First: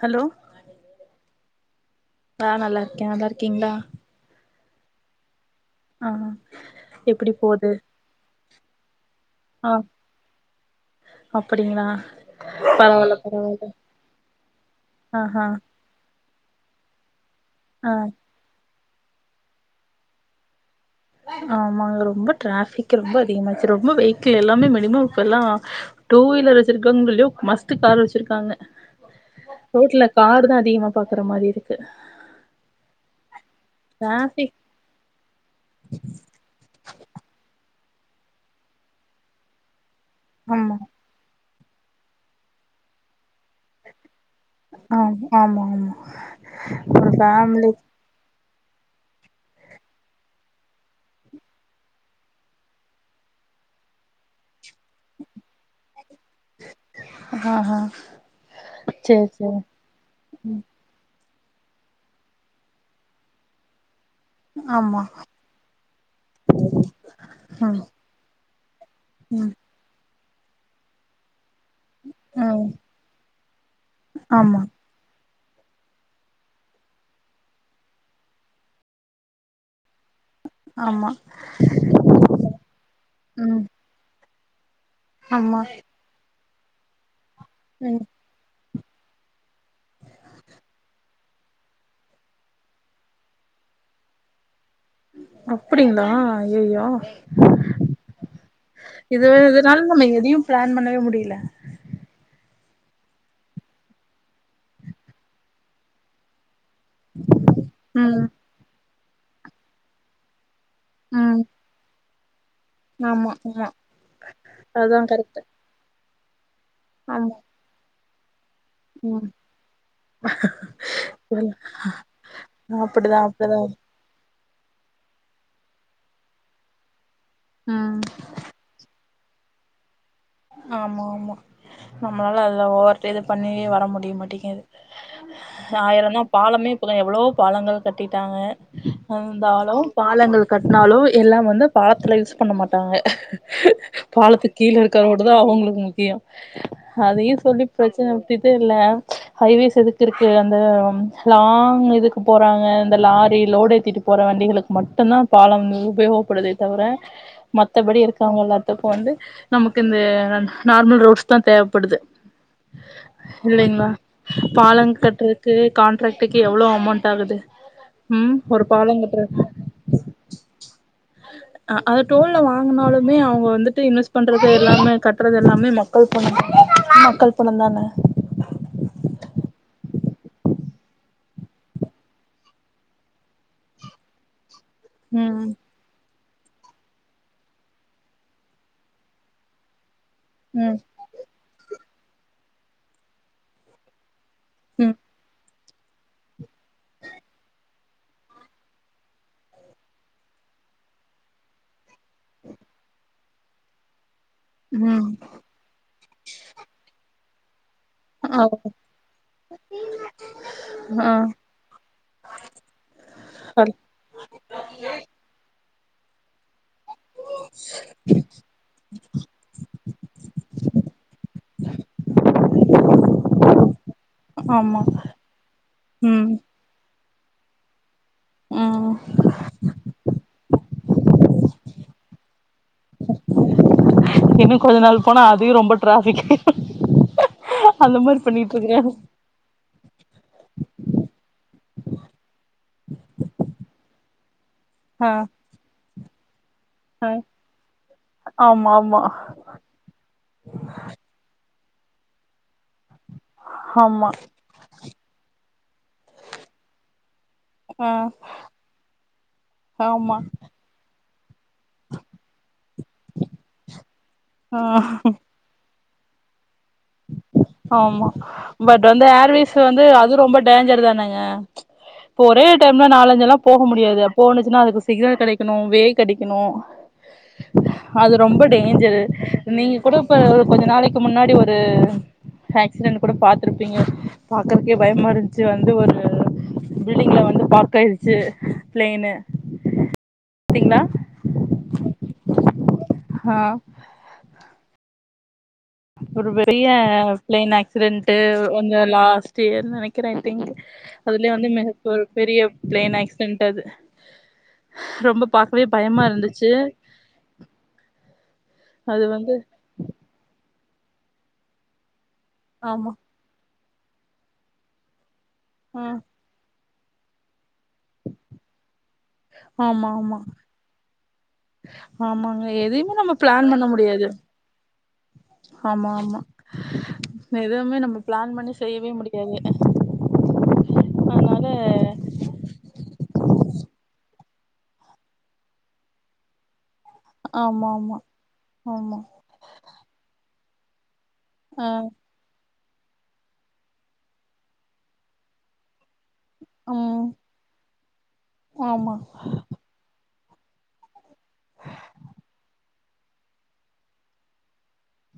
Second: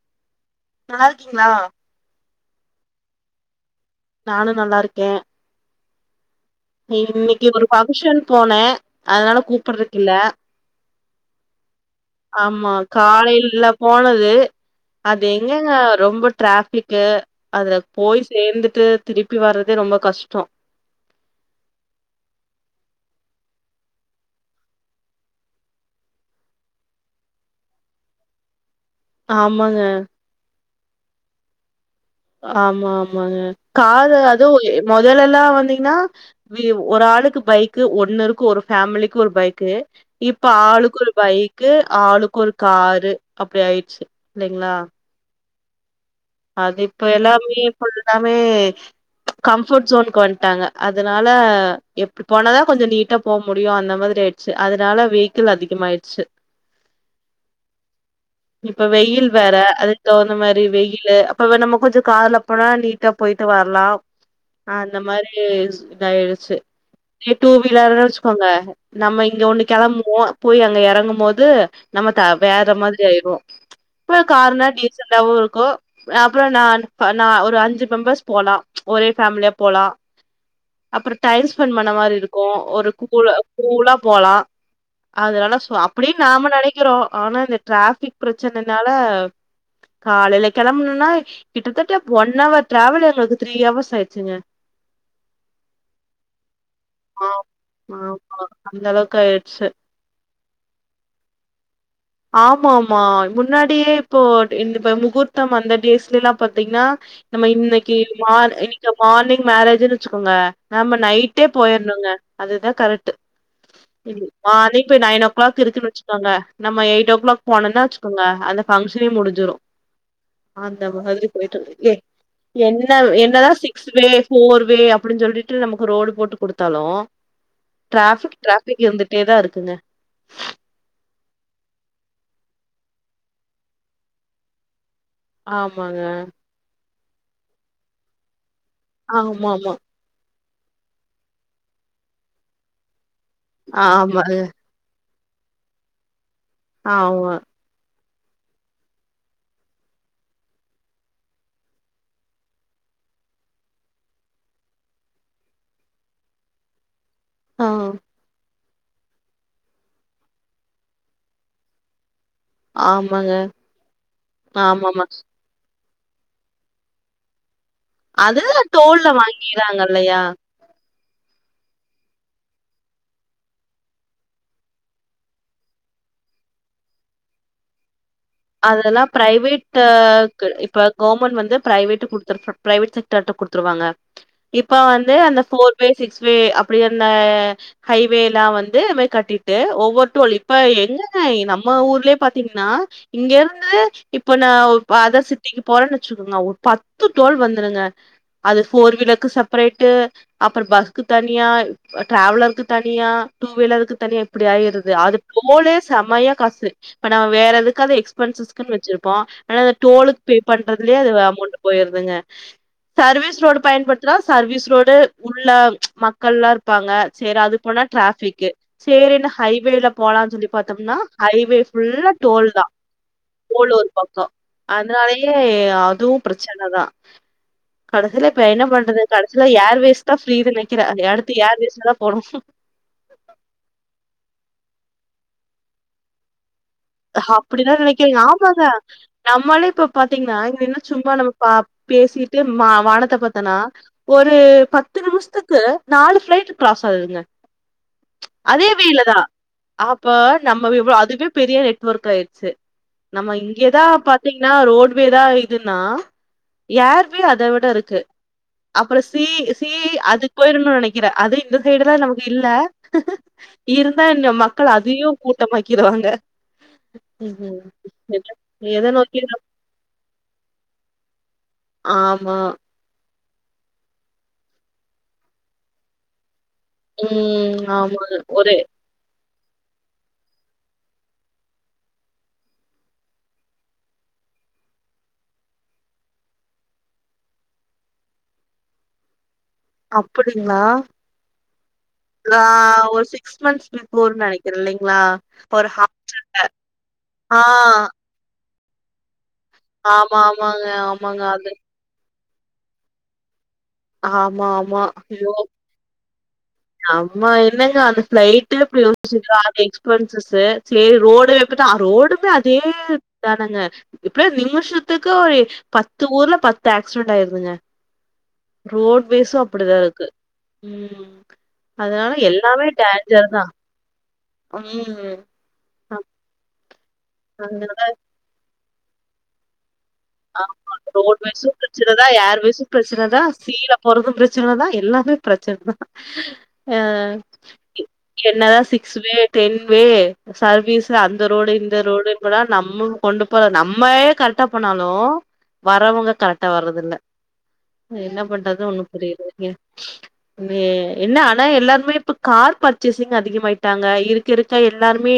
Hello நல்லா இருக்கீங்களா ஆ நல்லா இருக்கே நல்லா இருக்கீங்களா நானு நல்லா இருக்கே ஆ எப்டி இன்னக்கி ஒரு போது ஃபங்க்ஷன் போனே அதனால கூப்பிடுறதுகில்ல அப்படிங்களா ஆமா காலைல போனது அது ஆஹா எங்கங்க ரொம்ப ட்ராஃபிக்கு அதுல ஆ போய் சேர்ந்துட்டு திருப்பி வரதே ரொம்ப கஷ்டோ ஆமாங்க ரொம்ப ட்ராஃபிக் ரொம்ப அதிகமாச்சு ரொம்ப வேகில் எல்லாமே மினிமம் இப்ப எல்லா டூ வீலர் வச்சிருக்கவங்களயு மஸ்ட் கார் வச்சிருக்காங்க ஆமாங்க ரோட்டு்ல காரு தா அதிகமா பாக்ற மாரி இருக்கு ஆமா ஆமாங்க காரு டிராஃபிக் அதுவு மொதல்ல ல்லா வந்தீங்கன்னா வி ஒரு ஆளுக்கு பைக் க்கு ஒண்ணு இருக்கு ஒரு ஃபேமிலிக்கு ஒரு பைக்கு இப்ப ஆமா ஆளுக்கு ஒரு பைக் க்கு ஆளுக்கு ஒரு காரு அப்டி ஆயிடுச்சு இல்லைங்களா ஆ ஆமா ஆமா அது இப்ப ஒரு எல்லாமே ஃபேமிலி இப்ப எல்லாமே கம்ஃபுட் சோனுக்கு வந்துட்டாங்க அதனால எப்டி போனாதா கொஞ்சம் நீட்டா போக முடியும் அந்த மாதிரி ஆயிடுச்சு அதனால வேக்கீல் அதிகமாயிடுச்சு ஆஹா இப்ப வெயில் சேரி வேற சேரி அதுக்கு தகுந்த மாதிரி வெயில் அப்ப நம்ம கொஞ்சம் கார்ல போனா நீட்டா போயிட்டு வரலாம் ஹ அந்த ஆமா மாரி இதயிடுச்சு இதே டூ ம் வீலர்ன்னு வச்சுக்கோங்க நம்ம இங்க ம் ஒண்ணு கிளம்புவோ போய் அங்க இறங்கும் போது நம்ம ம் வேற மாதிரி ஆயிருவோம் இப்ப ஆமா கார்னா டீசண்டாவும் கோ அப்புறம் நா நா ஒரு அஞ்சு மெம்பர்ஸ் போலாம் ஒரே ஃபேமிலியா போலாம் ஆமா அப்புறம் டைம் ஸ்பெண்ட் பண்ண மாதிரி இருக்கும் ஒரு கூ ம் கூழா போலாம் அதனால ஆமா சோ அப்டினு நாம நெனைக்கிறோ ஆனா இந்த ம் டிராஃபிக் பிரச்சன னால காலையில கிளம்பணுனா கிட்டதட்ட ஒன் ஹவர் ட்ராவல் எங்களுக்கு த்ரீ ஹவர்ஸ் ஆயிச்சுங்க அப்டிங்களா அய்யய்யோ ஆ ஆமா அந்த அளவுக்கு இதுவே ஆயிடுச்சு இதனால நம்ம எதையோ பிளான் பண்ணவே முடியல ஆமா ஆமா முன்னாடியே இப்போ முகூர்த்தம் அந்த டேஸ்லல்லா பாத்தீங்னா நம்ம இன்னிக்கு ம் மா இப்ப மார்னிங் மேரேஜ்னு வச்சுக்கோங்க நாம ம் நைட்டே போயிர்ணுங்க அதுதா கரட்டு ஆமா ஆமா மார்னிங்கு அதா நையன்ஓ கரெக்ட் கிளாக் இருக்குனு வச் [unintelligible] நம்ம ஆமா எடய்டோகிளாக் போனோனா குங்க அந்த பங்ஷனே ம் முடிஞ்சிரோ அந்த மாதிரி போயிட்ரு ஏ என்ன அப்டிதா என்னதா அப்டிதா சிக்ஸ் பே போர்வே அப்டினு சொல்லிட்டு நமக்கு ரோடு போட்டு கொடுத்தாலு ம் ராபிக் ராபிக் இருந்து டே தா இருக்குங்க ஆமா ஆமா நம்மளால அத ஓவர்டேஷன் பண்ணி வர முடிய மாட்டேங்குது ஆமாங்க ஆயிர தா பாலமே பப்லா எவ்ளோ பாலங்கள் கட்டிட்டாங்க ஆமா ஆமா அந்தாலோ பாலங்கள் கட்னாலோ எல்லாவந்து பாலத்துல யூஸ் பண்ண மாட்டாங்க ஆமாங்க பாலத்துக்கீழ இரு கரோடு தா அவுங்களுக்கு முக்கியோ ஆமா அதையு சொல்லி பிரச் [unintelligible] இல்ல ஹைவேஸ் எதுக்கு இருக்கு அந்த லாங் இதுக்கு போறாங்க அந்த லாரி லோடு ஏத்திட்டு போற வண்டிகளுக்கு மட்டோந்தா பாலம் உபயோகப்படுதே தவிர ஆ மத்தபடி இருக்காங்கெல்லா [unintelligible] வந்து நமக்கு இந்த ந நார்மல் ரோஸ் தா தேவப்படுது ஆமாங்க இல்லைங்கா பாலங் ஆமாமா கட்றக்கு கான்ட்ராக்டுக்கு எவ்ளோ அமௌண்ட் ஆகுது ம் அது ஒரு பாலங் தோல்ல வாங்கிறாங்கில்லையா அ அது டோல்ல வாங்கினாலுமே அவங்க வந்துட்டு இன்வெஸ்ட் பண்றது எல்லாமே கட்டுறது எல்லாமே மக்கள் பணம் மக்கள் பணம் தான அதெலாம் பிரைவேட்க இப்ப கவர்மெண்ட் வந்து பிரவேட்க்குடுத்து பிரைவேட் செக்டார்ட்ட குடுத்துருவாங்க இப்ப வந்து அந்த ம் ஃபோர் வே சிக்ஸ் வே அப்பிடின்னா ஹைவேல்லா வந்ததுமே கட்டிட்டு ஒவ்வொரு ட்டோலிப்ப ம் எங்கங்க நம்ம ஊர் இப்பலே பாத்தீங்ன்னா இங்கருந்து இப்ப நா ஓ ம் பாதஷித் ட்டிக்கு போறன்னு வெச்சிக்கோங்க ஒரு பத்து டோல் வந்துருங்க அது ஃபோர் வீலருக்கு செப்பரேட்டு அப்புற பஸ்க்கு தனியா டிராவலருக்கு தனியா டூ வீலருக்கு தனியா ப்பிடியாயிருது ம் அதுக்கு மோலே செமையா காசு நா வேற எது க்காது ஆ எக்ஸ்பன்சிஸ்குனு வச்சிருப்போ டோலுகு பே பண்றதிலே அது ஆ அமௌண்ட் போயிருதுங்க சர்வீஸ் ரோடு சரி பயன்படுத்துனா சர்வீஸ் ரோடு உள்ள மக்கள்ளார் ப்பாங்க சேரி அது போனா டராபிகு சேரினு ஹைவேல போலா சொல்லி பாத்தோம்னா ஹவே ஃபுல்லா டோல் தா டோல் ஒரு பக்கோ ஆமா அதனாலயே அதுவு ம் பிரச்சனதா [inaudible] கடைசில இப்ப என்ன ம் பண்றது கடைசில யார் வேஸ்டா ஃப்ரீதனே க்கிற அத அடுத்து யேர்வேஸ்லதா போனு ம் ன் கொஞ்ச நாள் போனா அதையு ரொம்ப டிராபிக் அப்பிடிதா அந்த மாரி நினைக்கிறேங்க பண்ணிட்டு ஆமாங்க இருக்கற நம்மாலே இப்ப பாத்தீங்கனா இங்க இன்னும் சும்மா நம்ம பா பேசிட்டு மா வானத்த பாத்தோன்னா ஒரு பத்து ஆ நிம்ஷத்துக்கு நாலு ஃப்ளைட்டு கிராஸ் ஆ ஆகுதுங்க அதே ஆமா வேல ஆமா தான் அப்ப நம்ம எவ்வளவு அதுவே பெரிய நெட்டு வொர்காயிடுச்சி நம்ம இங்கதான் ஆமா பாத்தீங்ன்னா ரோட்வேதான் இதுன்னா ஏர்வே அத விட ஆ இருக்கு அப்புறம் சி சி ஆமா அதுக்கு போயிட்றனு நினைக்க இத அதை இந்த சைடு தான் நமக்கு இல்ல இருந்தா ஆ மக்கள் அதையும் கூட்டமாக்கி வித்துடுவாங்க ஆமா பட் எத வந்து நோக்கி நம் ஏர்வேஸ் வந்து அது ரொம்ப டேஞ்சர் தானேங்க இப்ப ஆமா ஒரே டைம்ல நாலஞ்சுலாம் போக முடியாது போணுச்சுனா அதுக்கு சிக்னல் கெடைக்கணும் வே கெடைக்கணும் ஹும் ஆமாங்க ஒரே நீங்கூட இப்ப ஒரு கொஞ்ச நாளைகு முன்னாடி ஒரு ஆக்சிடென்ட் கூட பாத்திருப்பீங்க பாக்றதுக்கே பயமா இருந்துச்சி வந்து ஒரு பில்டிங்ல வந்து பார்க் ஆயிடுச்சி ப்ளெய்னூ அப்படிங்களா ரா ஒரு சிக்ஸ் ஆ மந் போர்னு நெனகிறே இல்லங்ளா ஒரு பெரிய ஆ பிளேன் ஆக்சிரென்ட் ஒங்க லாஸ்ட் தேர்ன் நெனகிறே ஆமா தீங் ஆமாங்க ஆமாங்க அதுலே வந்து அது மெழுகு வர் பெரிய பிளேன ஆக்ஸ்ரெட் ஆமா ஆமா ரொம்ப பாக்கவே பயமா இருந்துசி ஆம்மா இருத எங்க அந்த பிளைட்ல புல்ல அது வச்கா வந்து ஆளு எக்ஸ்பென்சஸ் எ சிலே ரோடு அப்டிதா அது ரோடு இது அதே ஆமா தானங்க இப்றே நிம்ஷத்க் கோழி ஆ பத்து ஊர்ல பத் த்த ஆக்ஸ்ரண்டாய்ர்ங்க ரோட்வேஸ் அப்டிதா ஆமா இருக்கு ஆமா ம் அதனால ஆமாங்க எல்லாமே எதையுமே நம்ம டேஞ்சர் தா பிளான் பண்ண முடியா ம் ஆமா ஆமா எதுவுமே அதனால நம்ம பிளான் பண்ணி செய்யவே முடியாது ஆமா அதனால ரோட்வேஸ் பிரசனதா ஏர்வேஸ் பிரசனதா சீல போறது பிரசனதா எல்லாமே பிரச்சன ஆஹ் ஆமா ஆமா என்னதான் சிக்ஸ் ஆமா way ten way sir piece த அந்த ரோடு ஆ இந்த ரோடு இப்பதா நம்ம கொண்டு போற நம்மயே கரெட்டா போண் நாலு வரங்க கரெக்டா வர்றது இல்ல ம் என்ன பண்றது ஒண்ணு ஆமா புரியல மே என்ன அன எல்லாருமே இப்ப கார் பர்ச்சேசிங் அதிகமாயிட்டாங்க இருக் இருக்க எல்லாருமே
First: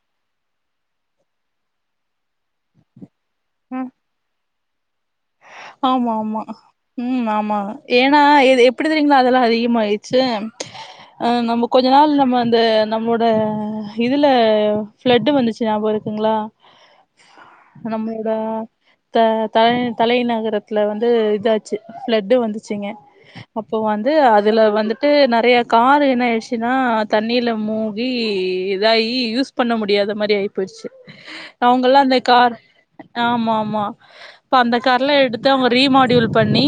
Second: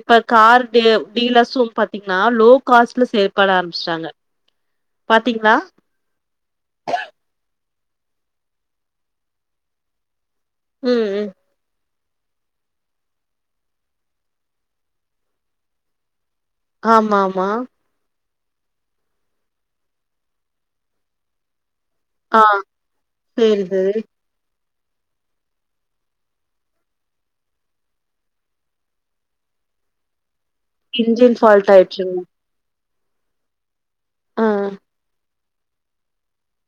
இப்ப கார் தேவ் டீலஸ்ம் பாத்தீங்னா லோ காஸ்ட்ல செயற்பட ஆர ம் சல ஆமா ஆமா உம் ஆமா ஏன்ன இது எப்டி தெரியுங்ள அதெல்லா அதிகமாயிர்சி ம் ம் ஆஹ் நம்ம கொச் கொஞ்ச நாள் நம்ம வந்து நம்மோட இதில ப்ளட்டு வந்துச்சி ஞாபகஇருக்குங்களா ஆமா ஆமா த தலை தலின ட்ல வந்து இதாச் பிளட் ஆ வந்துச்சுங்க சேரி அப்போ சேரி வந்து அதுல வந்து ட்டு நிறைய காரு என்ன ஆயிடுச்சுன்னா தண்ணீல மூகி இதாயி யூஸ் பண்ண முடியாத மாதிரி ஆய போயிருச்சு இன்ஜின் ஃபால்ட் அவங்கல்லாம் ஆயிடுச்சுங்க அந்த கார் ஆமா ஆமா ஆ பந்தக்கார்லாம் எடு த்து அவங்க ரீமாடியூல் பண்ணி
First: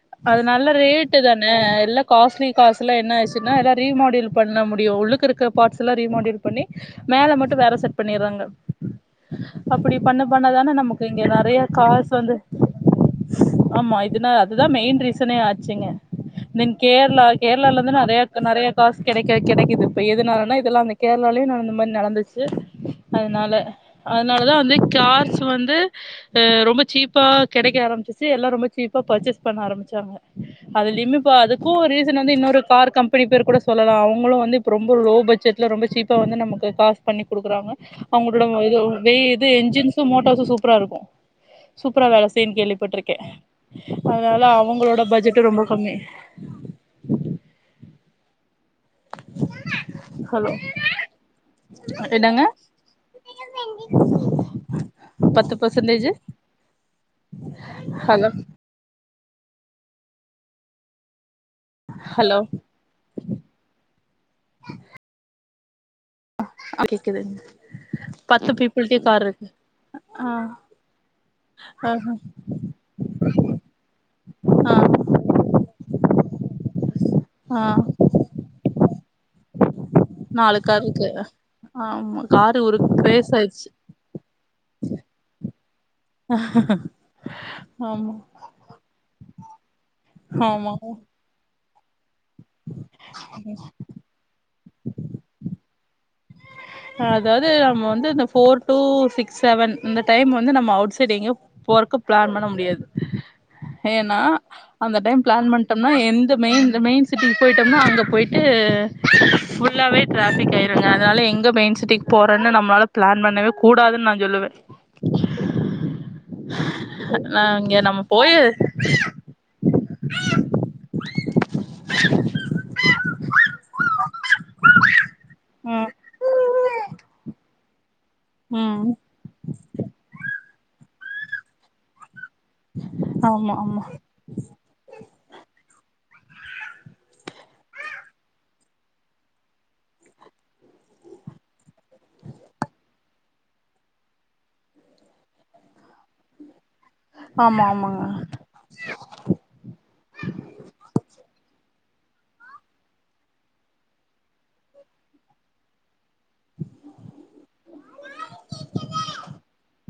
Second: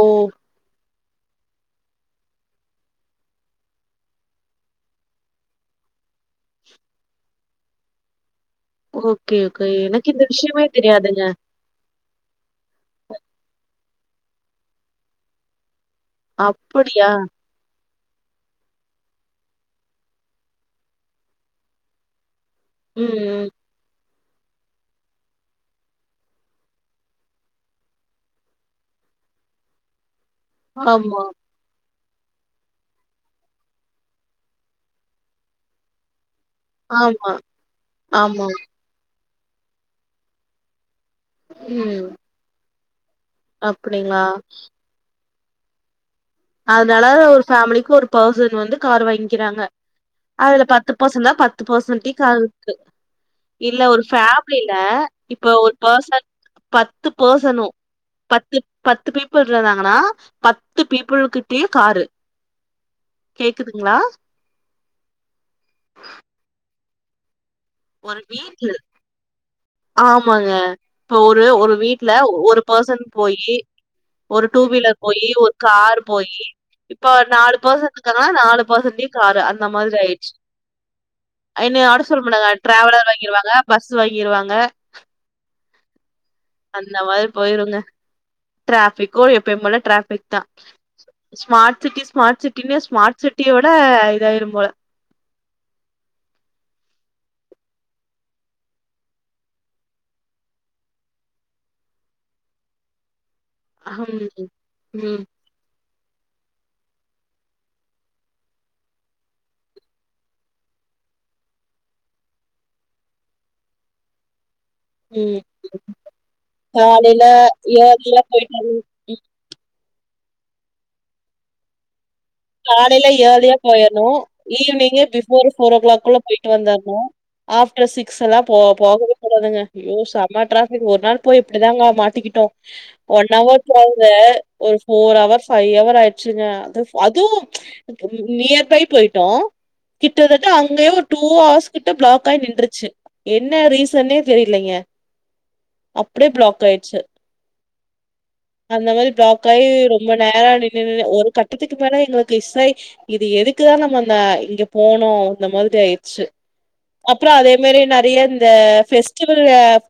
ஓ அது நல்ல ரேட் தானே எல்லாம் காஸ்ட்லி கார்ஸ் லா என்ன ஆச்சுன்னா எல்லாம் ரீமாடியல் பண்ண முடியும் உள்ளுக்க இருக்க பார்ட்ஸ் எல்லாம் ரீமாடியல் பண்ணி மேல மட்டும் வேற செட் பண்ணிடுறாங்க ஓகே ஓகே எனக்கு இந்த விஷயமே தெரியாதுங்க சொ வந்து ஆமா இதுனா அதுதான் மெயின் ரீசனே ஆச்சுங்க நெங் அப்படியா? கேரளா கேரளால நிறைய நிறைய காசு கிடைக்க கிடைக்குது இப்ப எதுனாலன்னா இதெல்லாம் அந்த கேரளாலே நா இந்த மாதிரி நடந்துச்சு ம், ம். அதனால அதனாலதான் வந்து கார்ஸ் வந்து அஹ ரொம்ப சீப்பா கிடைக்க ஆரம்பிச்சு எல்லாம் ரொம்ப சீப்பா பர்ச்சேஸ் பண்ண ஆரம்பிச்சாங்க ஆமா, அதுலயுமேப்ப அதுக்கும் ஒரு வந்து இன்னொரு கார் கம்பெனி பேர் கூட சொல்லலாம் அவங்களும் வந்து ரொம்ப லோ பட்ஜெட்ல ரொம்ப சீப்பா வந்து நமக்கு காசு பண்ணி ஆமா, கொடுக்குறாங்க அவங்களோட ஆமா. எதும் வே இந்த என்ஜின்ஸும் மோட்டார்ஸும் சூப்பரா இருக்கு சூப்பரா ம். வேல கேள்விப்பற்றுகே அப்படிங்களா? அதனால அவுங்களோட பட்ஜெட் ரொம்ப கம்மி அதனால ஒரு ஃபேமிலிக்கு ஒரு பர்சன் வந்து கார் வாங்கிறாங்க ஹலோ அதுல பத்து பர்சன் தான் பத்து பர்சன்டே கார் என்னங்க இருக்கு இல்ல ஒரு ஃபேமிலில இப்ப பத்து ஒரு பர்சன்டேஜு பர்சன் பத்து பர்சனு ஹலோ பத்து பத்து பே [unintelligible] ங்கன்னா பத்து பீ புல்கிட் கேக்காரு ஹலோ கேக்குதுங்ளா அடிக்குது ஒரு வீட்ல ஆ ஆமாங்க இப்ப ஒரு ஒரு வீட்ல ஆஹ ஒரு பர்சன் போயி ஒரு டூ ஆ வீலர் போயி ஒரு கார் போயி இப்ப நாலு ஆ பர்சன் இருக்காங்னா நாலு பர்சன் மே காரு அந்த ம் மாதிரி ஆயிடுச்சு நாலு கார் இருக்கு என்னய ஆட சொல்ல ஆமா மாட்டாங்க காரு ஒரு டிராவலர் ரேஸ் வாங்கிருவாங்க ஆயிடுச்சு பஸு வாங்கிருவாங்க அந்த மாரி போயிருங்க ஆமா டிராபிக்கு எப்பயு போல டிராபிக் தா ஆமா ஸ்மார்ட் சிட்டி ஸ்மாட் சிட்டி இன ஸ்மார்ட் சிட்டிய விட இதாயிரு போல அதாவது நம்ம வந்து இந்த போர் டூ சிக்ஸ் செவன் இந்த டைம் வந்து நம்ம அவுட் சைடு் எங்கேயு போறது க்கு பிளான் பண்ண முடியாது ஏனா ம், அந்த டைம் ம், பிளான் பண்ட எந்த மெயின் மெயின் சிட்டிகு போயிட்டோம்னா அங்க போய்ட்டு ஃபுல்லாவே டிராபிக் ஆய்டுங்க அதனால எங்க மெயின் சிட்டி போறேன்னு நம்மளால பிளான் பண்ணவே கூடாதுன்னு நா சொல்லுவே உம் காலேல நா இங்க நம்ம இயர்லியா போய் போய்ட்டோ [unintelligible] காலைல ஏர்லியா போயிரணு ஈவினிங்கு பிபோர் ஃபோர் ஓ ம் கிளாக்குள்ள போயிட்டு வந்தரணு ஆஃப்டர் சிக்ஸ் எல்லா போ ம் போகவே கூடாதுங்க அய்யோ செம ட்ராபிக் ஒரு நாள் போய் இப்டிதாங்க மாட்டிக்கிட்டு ஒன் ஆமா அவர் ஆமா போங்க ஒரு ஃபோர் அவர் ஃபை அவர் ஆயிடு அங்க அது [unintelligible] அதுவு நியர் பை போயிட்டோ கிட்டத்தட்ட அங்கேயே ஒரு டூ ஹவர்ஸ் கிட்ட பிளாக் ஆகி நின்றுருச்சு என்ன ரீசன்னே தெரியலங்க அப்டியே பிளாக் ஆயிடுச்சு ஆமா ஆமா அந்த மாரி பிளாக் ஆகி ரொம்ப நேரம் நின்நின்னு ஒரு கட்டு இதுக்கு மேல எங்களுக்கு இசை இது எதுக்கு தா நம்ம இங்க போனோ இந்த மாரி அய் டுச்சு அப்றோ அதே மாரி நெறைய இந்த பெஸ்டிவல்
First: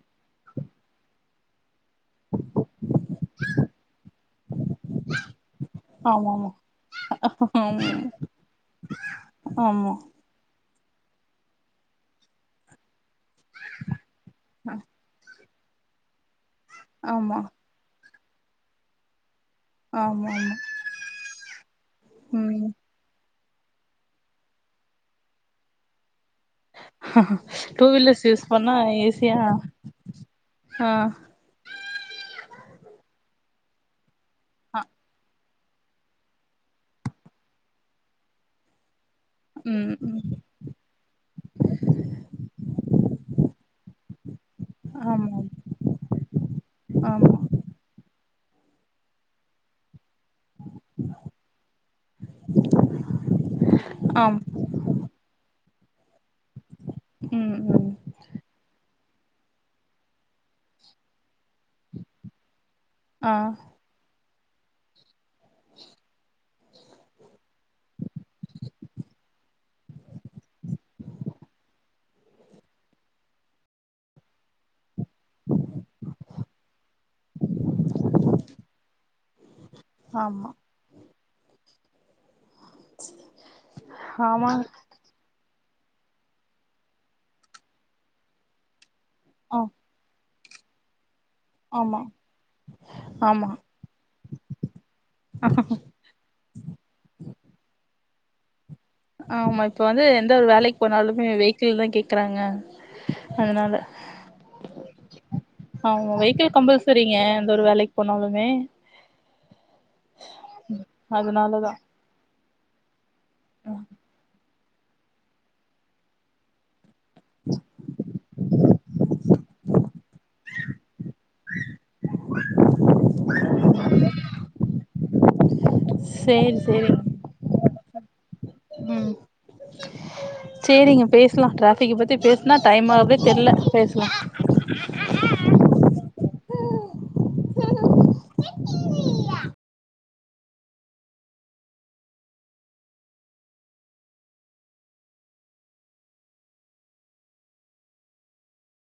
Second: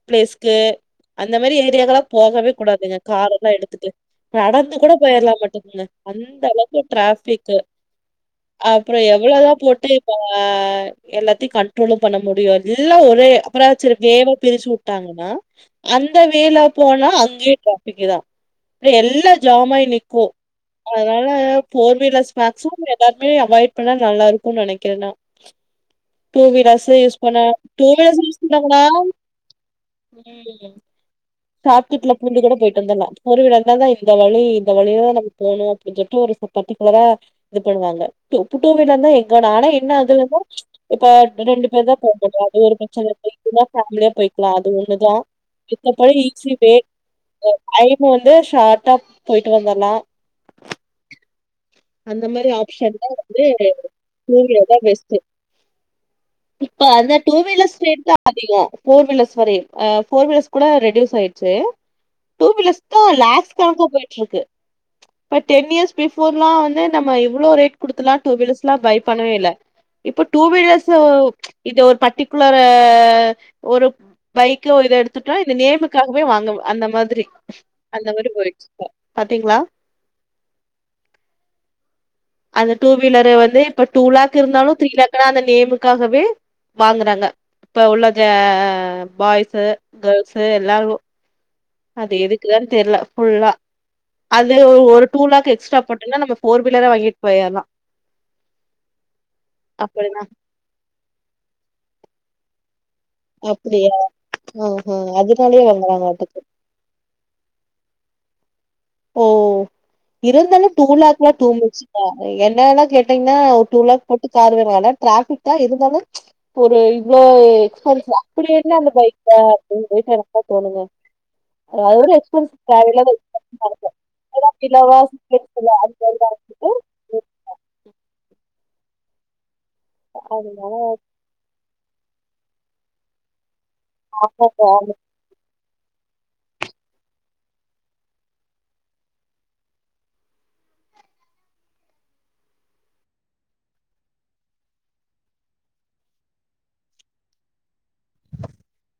பிளேஸ்க்கு அந்த மாரி ஏரியாக்கலாம் போகவே கூடாதுங்க காரு எடுத்துட்டு நடந்து கூட போயிடலா பாத்துடுங்க ஆமா அந்த ஆமா அளவுக்கு டிராபிக்கு அப்றோ எவ்ளோ தா போட்டு ஆமா அ எல்லாத்தையும் கண்ட்ரோலு பண்ண முடியாது எல்லா ஒரு அப்றோ ஆச்சு கேமுன் பிரிச்சு வுட்டாங்கன்னா அந்த வேளா போனா ஆமா அங்கே பாத்துக்கலா எல்லா ஜாம் ஆகி நிக்கும் ஆமா ஆமா அதனால ஃபோர் வீலர்ஸ் ம் ஸ்பேர்ஸ்சும் எல்லார்க் அவாய்ட் பண்ணா நல்லா இருக்கும் நெனைக்கிறேன் நா டூ வீலர்ஸ் யூஸ் பண்ணா டூ வீலர்ஸ் யூஸ் பண்ணுனா ஆ ஷார்ட் கட்ல புகுந்து கூட போயிட்டு வந்துடலா ஃபோர் வீலர் இருந்தாதை இந்த வழி இந்த வழி தா நமக் போனும் அப்டின் சொல்லிட்டு ஒரு பர்ட்டிகுலரா இது பண்ணுவாங்க டூ டூ வீலர்னா எங் கனாலு ஆனா என்ன ம் ம் அதுலனா இப்ப ரெண்டு பேரு தா போக முடியும் அது ஒரு பிரச்சன இதுனா ஃபேமிலியா அது ஒண்ணு தா ஆமா மத்தபடி ஈஸி வே ஆமா அ ஐ வந்து ஷாட்டா போயிட்டு வந்துரலாம் அந்த மாரி ஆப்ஷன் தா வந்து டூ ஆமா வீலர் தா பெஸ்ட்டு இப்ப அந்த டூ ம் வீலர்ஸ் ம் ரேட் தா அதிகம் போர் வீலர்ஸ் வரி போர் வீலர்ஸ் கூட ரெடியூஸ் ஆயிடுச்சு டூ வீலர்ஸ் த்தோ ஆ லேக்ஸ் கணக்க போயிட்டு இருக்கு பட் டென் இயர்ஸ் பிஃபோர் எல்லா வந்து இவ்ளே ரேட் குடுத்துலா டூ வீலர்ஸ் பை பண்ணவே இல்ல இப்ப டூ வீலர்ஸ் இது ஒரு பர்டிகுலர்ல ஒரு பைக் எடுத் து இந்த நேமுக்காகவே வாங்க அந்த மாதிரி அந்த மாதிரி போயிடுச்சு இப்ப பாத்தீங்களா ஆமா அந்த டூ வீலர் வந்து இப்ப டூ லாக் ஆமா இருந்தாலு த்ரீ லாக் அந்த நேமுக்காகவே வாங்குறாங்க இப்ப உள்ள த ஆ பாய்ஸு கேர்ள்ஸ் [unintelligible] ஆமா அது எதுக்குதா தெர்ல ஆமா ஃபுல்லா அது ஒரு டூ லேக் எக்ஸ்ட்ரா போட்டோம்னா நம்ம போர் வீலரா வாங்கிட்டு போயலா ஆமா இப்ப வந்து அப்படின்னா எந்த ஒரு வேலைக்கு போனாலுமே வெஹிக்கிள்தா கே க்கராங்கா அதனால அப்டியா ஆஹா அதனாலயே ஆமா வாங்குறாங்களாட்டுக்கு வெஹிக்கில் கம்பல்சரிங்க அந்த ஒரு வேலைக் போனாலுமே ஓ இருந்தாலும் டூலேக்லா அதனாலதா டூமச்சுல என் [unintelligible] இல்ல ஒரு டூ லக் போட்டு காரு எ இதல டிராபிக் தா இருந்தாலு ஒரு எ போ எக்ஸ்பென்சிவ் அப்படி என்ன அந்த பைக் அ [unintelligible] தோணுங்க அது ஒரு எக்ஸ்பென்ஸ் தேவையில்லாத [unintelligible] சேரி சேரிங் ம் உம் சரிங்க பேசலாம் ட அப்பைக்கு பத்தி பேசுனா டைமாகவே தெர்ல பேஸ்ல